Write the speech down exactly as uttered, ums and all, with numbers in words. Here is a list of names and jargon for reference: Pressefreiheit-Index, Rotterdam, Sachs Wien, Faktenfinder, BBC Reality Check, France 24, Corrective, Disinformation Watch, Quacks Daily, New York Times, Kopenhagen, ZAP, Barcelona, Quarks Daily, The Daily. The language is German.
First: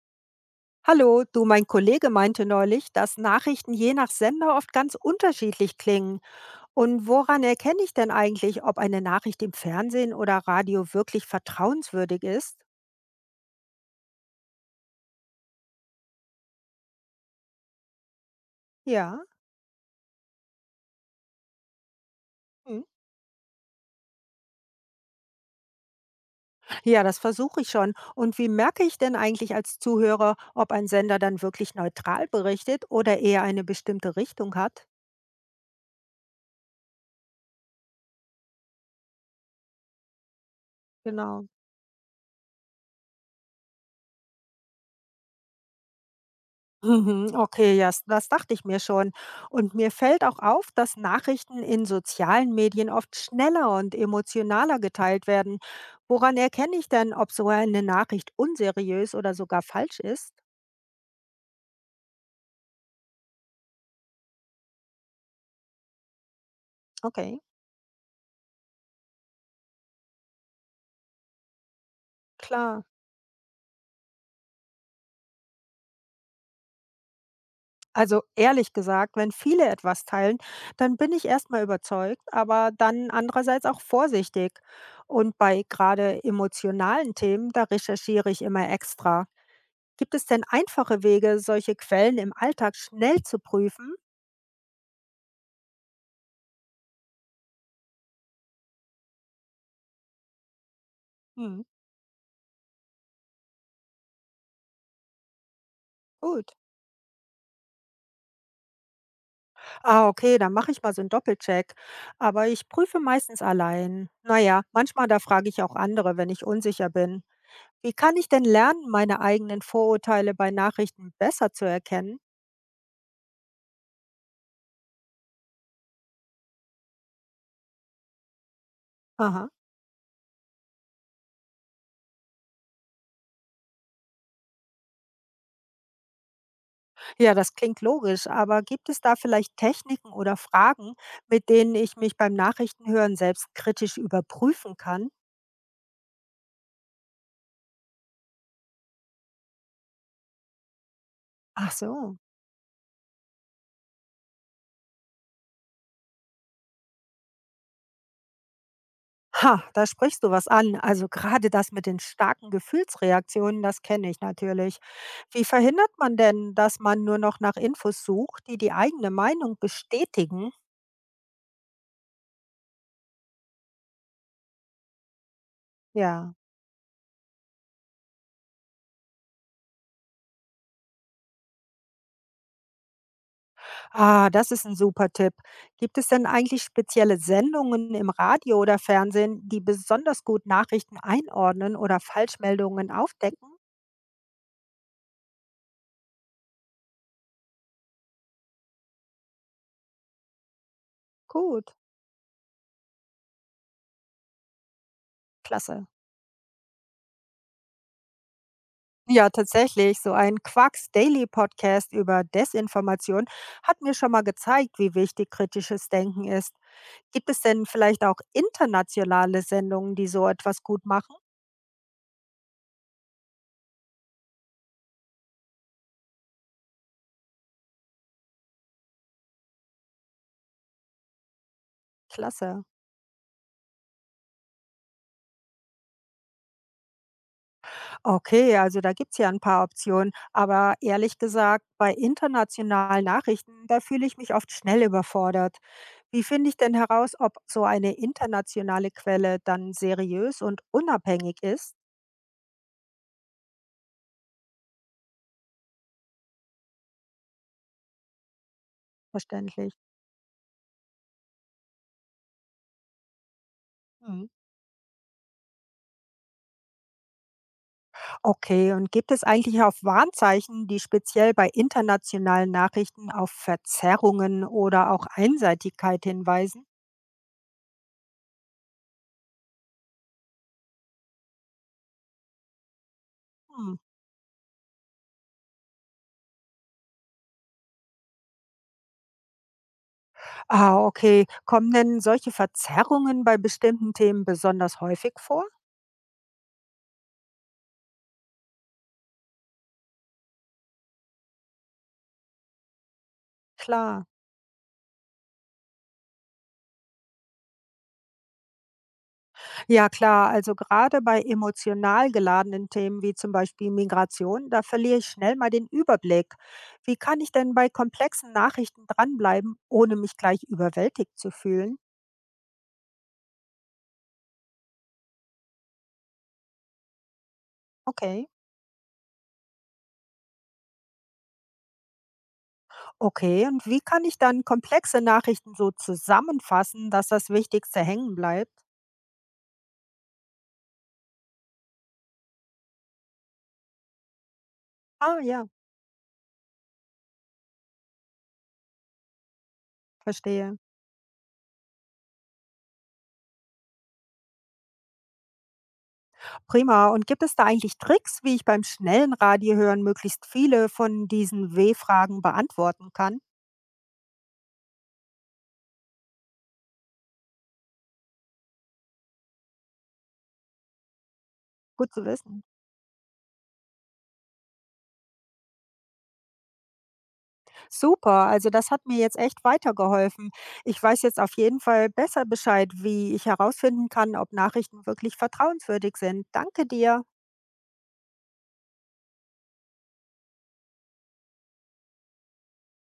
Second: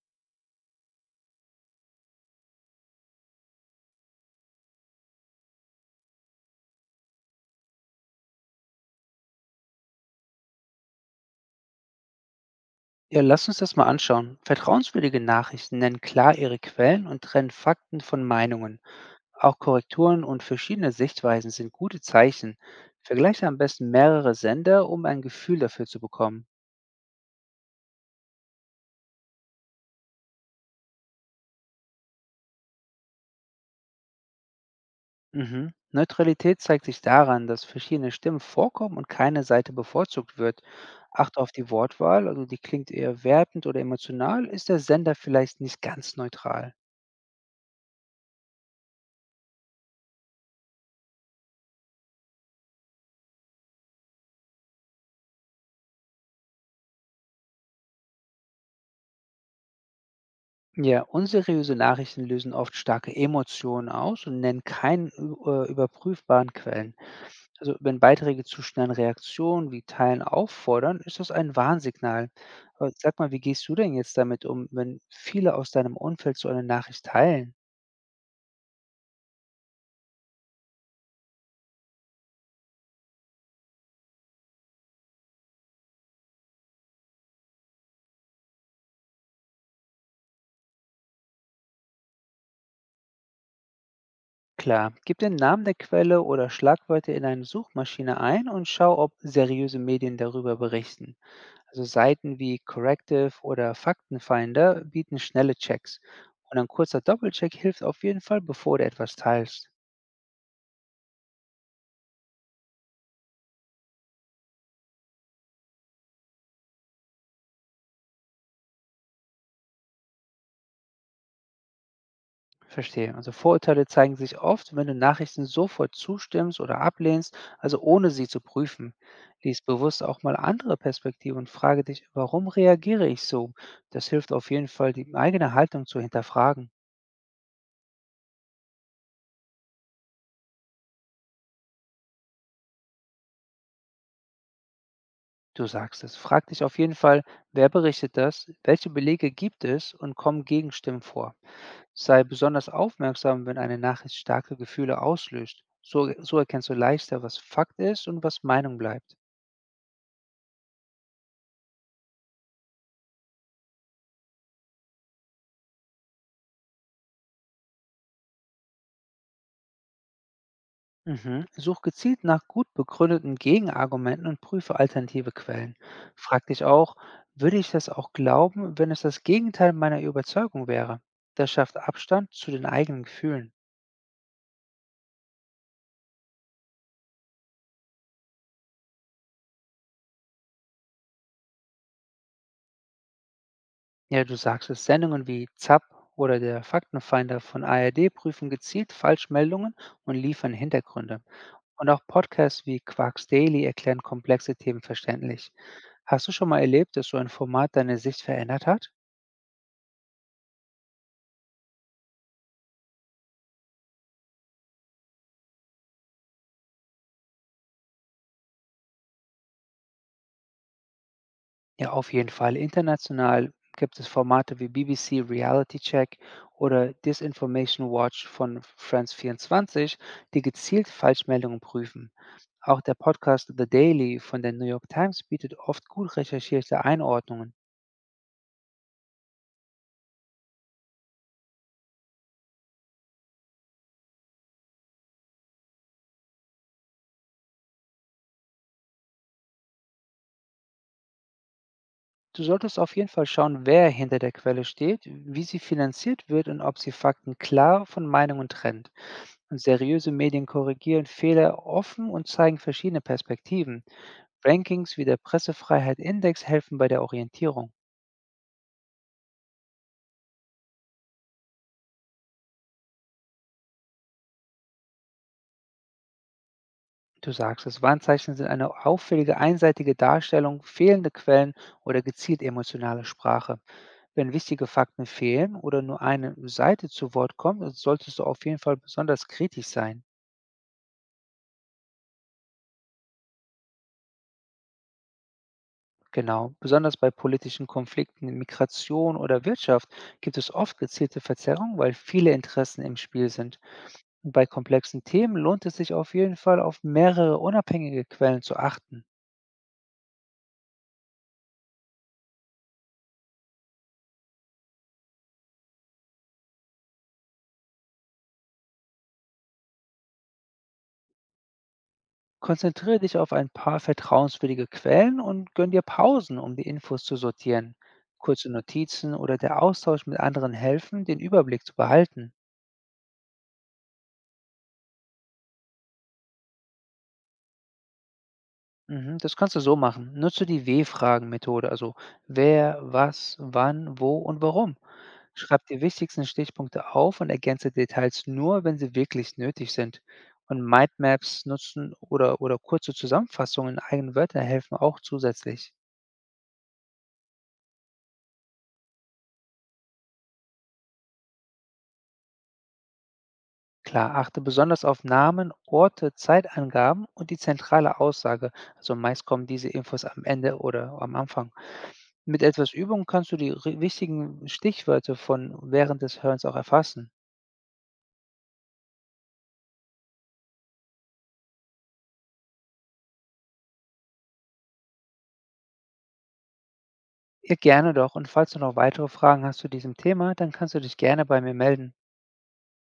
Hallo, du, mein Kollege meinte neulich, dass Nachrichten je nach Sender oft ganz unterschiedlich klingen. Und woran erkenne ich denn eigentlich, ob eine Nachricht im Fernsehen oder Radio wirklich vertrauenswürdig ist? Ja, lass uns das mal anschauen. Vertrauenswürdige Nachrichten nennen klar ihre Quellen und trennen Fakten von Meinungen. Ja. Auch Korrekturen und verschiedene Sichtweisen sind gute Zeichen. Hm. Vergleiche am besten mehrere Sender, um ein Gefühl dafür zu bekommen. Ja, das versuche ich schon. Und wie merke ich denn eigentlich als Zuhörer, ob ein Sender dann wirklich neutral berichtet oder eher eine bestimmte Richtung hat? Mhm. Neutralität zeigt sich daran, dass verschiedene Stimmen vorkommen und keine Seite bevorzugt wird. Achte Genau. auf die Wortwahl, also die klingt eher wertend oder emotional, ist der Sender vielleicht nicht ganz neutral. Mhm, okay, ja, s das dachte ich mir schon. Und mir fällt auch auf, dass Nachrichten in sozialen Medien oft schneller und emotionaler geteilt werden. Woran erkenne ich denn, ob so eine Nachricht unseriös oder sogar falsch ist? Ja, unseriöse Nachrichten lösen oft starke Emotionen aus und nennen keinen ü- äh, überprüfbaren Quellen. Okay, Also wenn Beiträge zu schnellen Reaktionen wie Teilen auffordern, ist das ein Warnsignal. klar. Aber sag mal, wie gehst du denn jetzt damit um, wenn viele aus deinem Umfeld so eine Nachricht teilen? Also ehrlich gesagt, wenn viele etwas teilen, dann bin ich erstmal überzeugt, aber dann andererseits auch vorsichtig. Und bei gerade emotionalen Themen, da recherchiere ich immer extra. Gibt es denn einfache Wege, solche Quellen im Alltag schnell zu prüfen? Klar, gib den Namen der Quelle oder Schlagwörter in eine Suchmaschine ein und schau, ob seriöse Medien darüber berichten. Hm, Also Seiten wie Corrective oder Faktenfinder bieten schnelle Checks. gut. Und ein kurzer Doppelcheck hilft auf jeden Fall, bevor du etwas teilst. Ah, okay, dann mache ich mal so einen Doppelcheck. Aber ich prüfe meistens allein. Naja, manchmal da frage ich auch andere, wenn ich unsicher bin. Wie kann ich denn lernen, meine eigenen Vorurteile bei Nachrichten besser zu erkennen? Verstehe. Also Vorurteile zeigen sich oft, wenn du Nachrichten sofort zustimmst oder ablehnst, also ohne sie zu prüfen. Aha. Lies bewusst auch mal andere Perspektiven und frage dich, warum reagiere ich so? Das hilft auf jeden Fall, die eigene Haltung zu hinterfragen. Ja, das klingt logisch, aber gibt es da vielleicht Techniken oder Fragen, mit denen ich mich beim Nachrichtenhören selbst kritisch überprüfen kann? Du sagst es. Frag dich auf jeden Fall, wer berichtet das, welche Belege gibt es und kommen Gegenstimmen vor. Ach so. Sei besonders aufmerksam, wenn eine Nachricht starke Gefühle auslöst. So, so erkennst du leichter, was Fakt ist und was Meinung bleibt. Ha, da sprichst du was an. Also gerade das mit den starken Gefühlsreaktionen, das kenne ich natürlich. Wie verhindert man denn, dass man nur noch nach Infos sucht, die die eigene Meinung bestätigen? Mhm. Such gezielt nach gut begründeten Gegenargumenten und prüfe alternative Quellen. Ja. Frag dich auch, würde ich das auch glauben, wenn es das Gegenteil meiner Überzeugung wäre? Das schafft Abstand zu den eigenen Gefühlen. Ah, das ist ein super Tipp. Gibt es denn eigentlich spezielle Sendungen im Radio oder Fernsehen, die besonders gut Nachrichten einordnen oder Falschmeldungen aufdecken? Ja, du sagst es, Sendungen wie ZAP oder der Faktenfinder von A R D prüfen gezielt Falschmeldungen und liefern Hintergründe. Gut, Und auch Podcasts wie Quarks Daily erklären komplexe Themen verständlich. klasse. Hast du schon mal erlebt, dass so ein Format deine Sicht verändert hat? Ja, tatsächlich. So ein Quacks Daily Podcast über Desinformation hat mir schon mal gezeigt, wie wichtig kritisches Denken ist. Gibt es denn vielleicht auch internationale Sendungen, die so etwas gut machen? Ja, auf jeden Fall. International gibt es Formate wie B B C Reality Check oder Disinformation Watch von France vierundzwanzig, die gezielt Falschmeldungen prüfen. Klasse. Auch der Podcast The Daily von der New York Times bietet oft gut recherchierte Einordnungen. Okay, also da gibt es ja ein paar Optionen. Aber ehrlich gesagt, bei internationalen Nachrichten, da fühle ich mich oft schnell überfordert. Wie finde ich denn heraus, ob so eine internationale Quelle dann seriös und unabhängig ist? Du solltest auf jeden Fall schauen, wer hinter der Quelle steht, wie sie finanziert wird und ob sie Fakten klar von Meinungen trennt. Und Verständlich. seriöse Medien korrigieren Fehler offen und zeigen verschiedene Perspektiven. Hm. Rankings wie der Pressefreiheit-Index helfen bei der Orientierung. Okay, und gibt es eigentlich auch Warnzeichen, die speziell bei internationalen Nachrichten auf Verzerrungen oder auch Einseitigkeit hinweisen? Du sagst es, Warnzeichen sind eine auffällige einseitige Darstellung, fehlende Quellen oder gezielt emotionale Sprache. Hm. Wenn wichtige Fakten fehlen oder nur eine Seite zu Wort kommt, solltest du auf jeden Fall besonders kritisch sein. Ah, okay. Kommen denn solche Verzerrungen bei bestimmten Themen besonders häufig vor? Genau, besonders bei politischen Konflikten, Migration oder Wirtschaft gibt es oft gezielte Verzerrungen, weil viele Interessen im Spiel sind. Klar. Und bei komplexen Themen lohnt es sich auf jeden Fall, auf mehrere unabhängige Quellen zu achten. Ja, klar. Also gerade bei emotional geladenen Themen wie zum Beispiel Migration, da verliere ich schnell mal den Überblick. Wie kann ich denn bei komplexen Nachrichten dranbleiben, ohne mich gleich überwältigt zu fühlen? Konzentriere dich auf ein paar vertrauenswürdige Quellen und gönn dir Pausen, um die Infos zu sortieren. Okay. Kurze Notizen oder der Austausch mit anderen helfen, den Überblick zu behalten. Okay, und wie kann ich dann komplexe Nachrichten so zusammenfassen, dass das Wichtigste hängen bleibt? Mhm, das kannst du so machen. Nutze die W-Fragen-Methode, also wer, was, wann, wo und warum. Ah ja, Schreib die wichtigsten Stichpunkte auf und ergänze Details nur, wenn sie wirklich nötig sind. verstehe. Und Mindmaps nutzen oder, oder kurze Zusammenfassungen in eigenen Wörtern helfen auch zusätzlich. Prima. Und gibt es da eigentlich Tricks, wie ich beim schnellen Radiohören möglichst viele von diesen W-Fragen beantworten kann? Klar, achte besonders auf Namen, Orte, Zeitangaben und die zentrale Aussage. Also meist kommen diese Infos am Ende oder am Anfang. Gut zu Mit wissen. etwas Übung kannst du die ri- wichtigen Stichwörter von während des Hörens auch erfassen. Super, also das hat mir jetzt echt weitergeholfen. Ich weiß jetzt auf jeden Fall besser Bescheid, wie ich herausfinden kann, ob Nachrichten wirklich vertrauenswürdig sind. Danke dir. Ja, gerne doch. Und falls du noch weitere Fragen hast zu diesem Thema, dann kannst du dich gerne bei mir melden.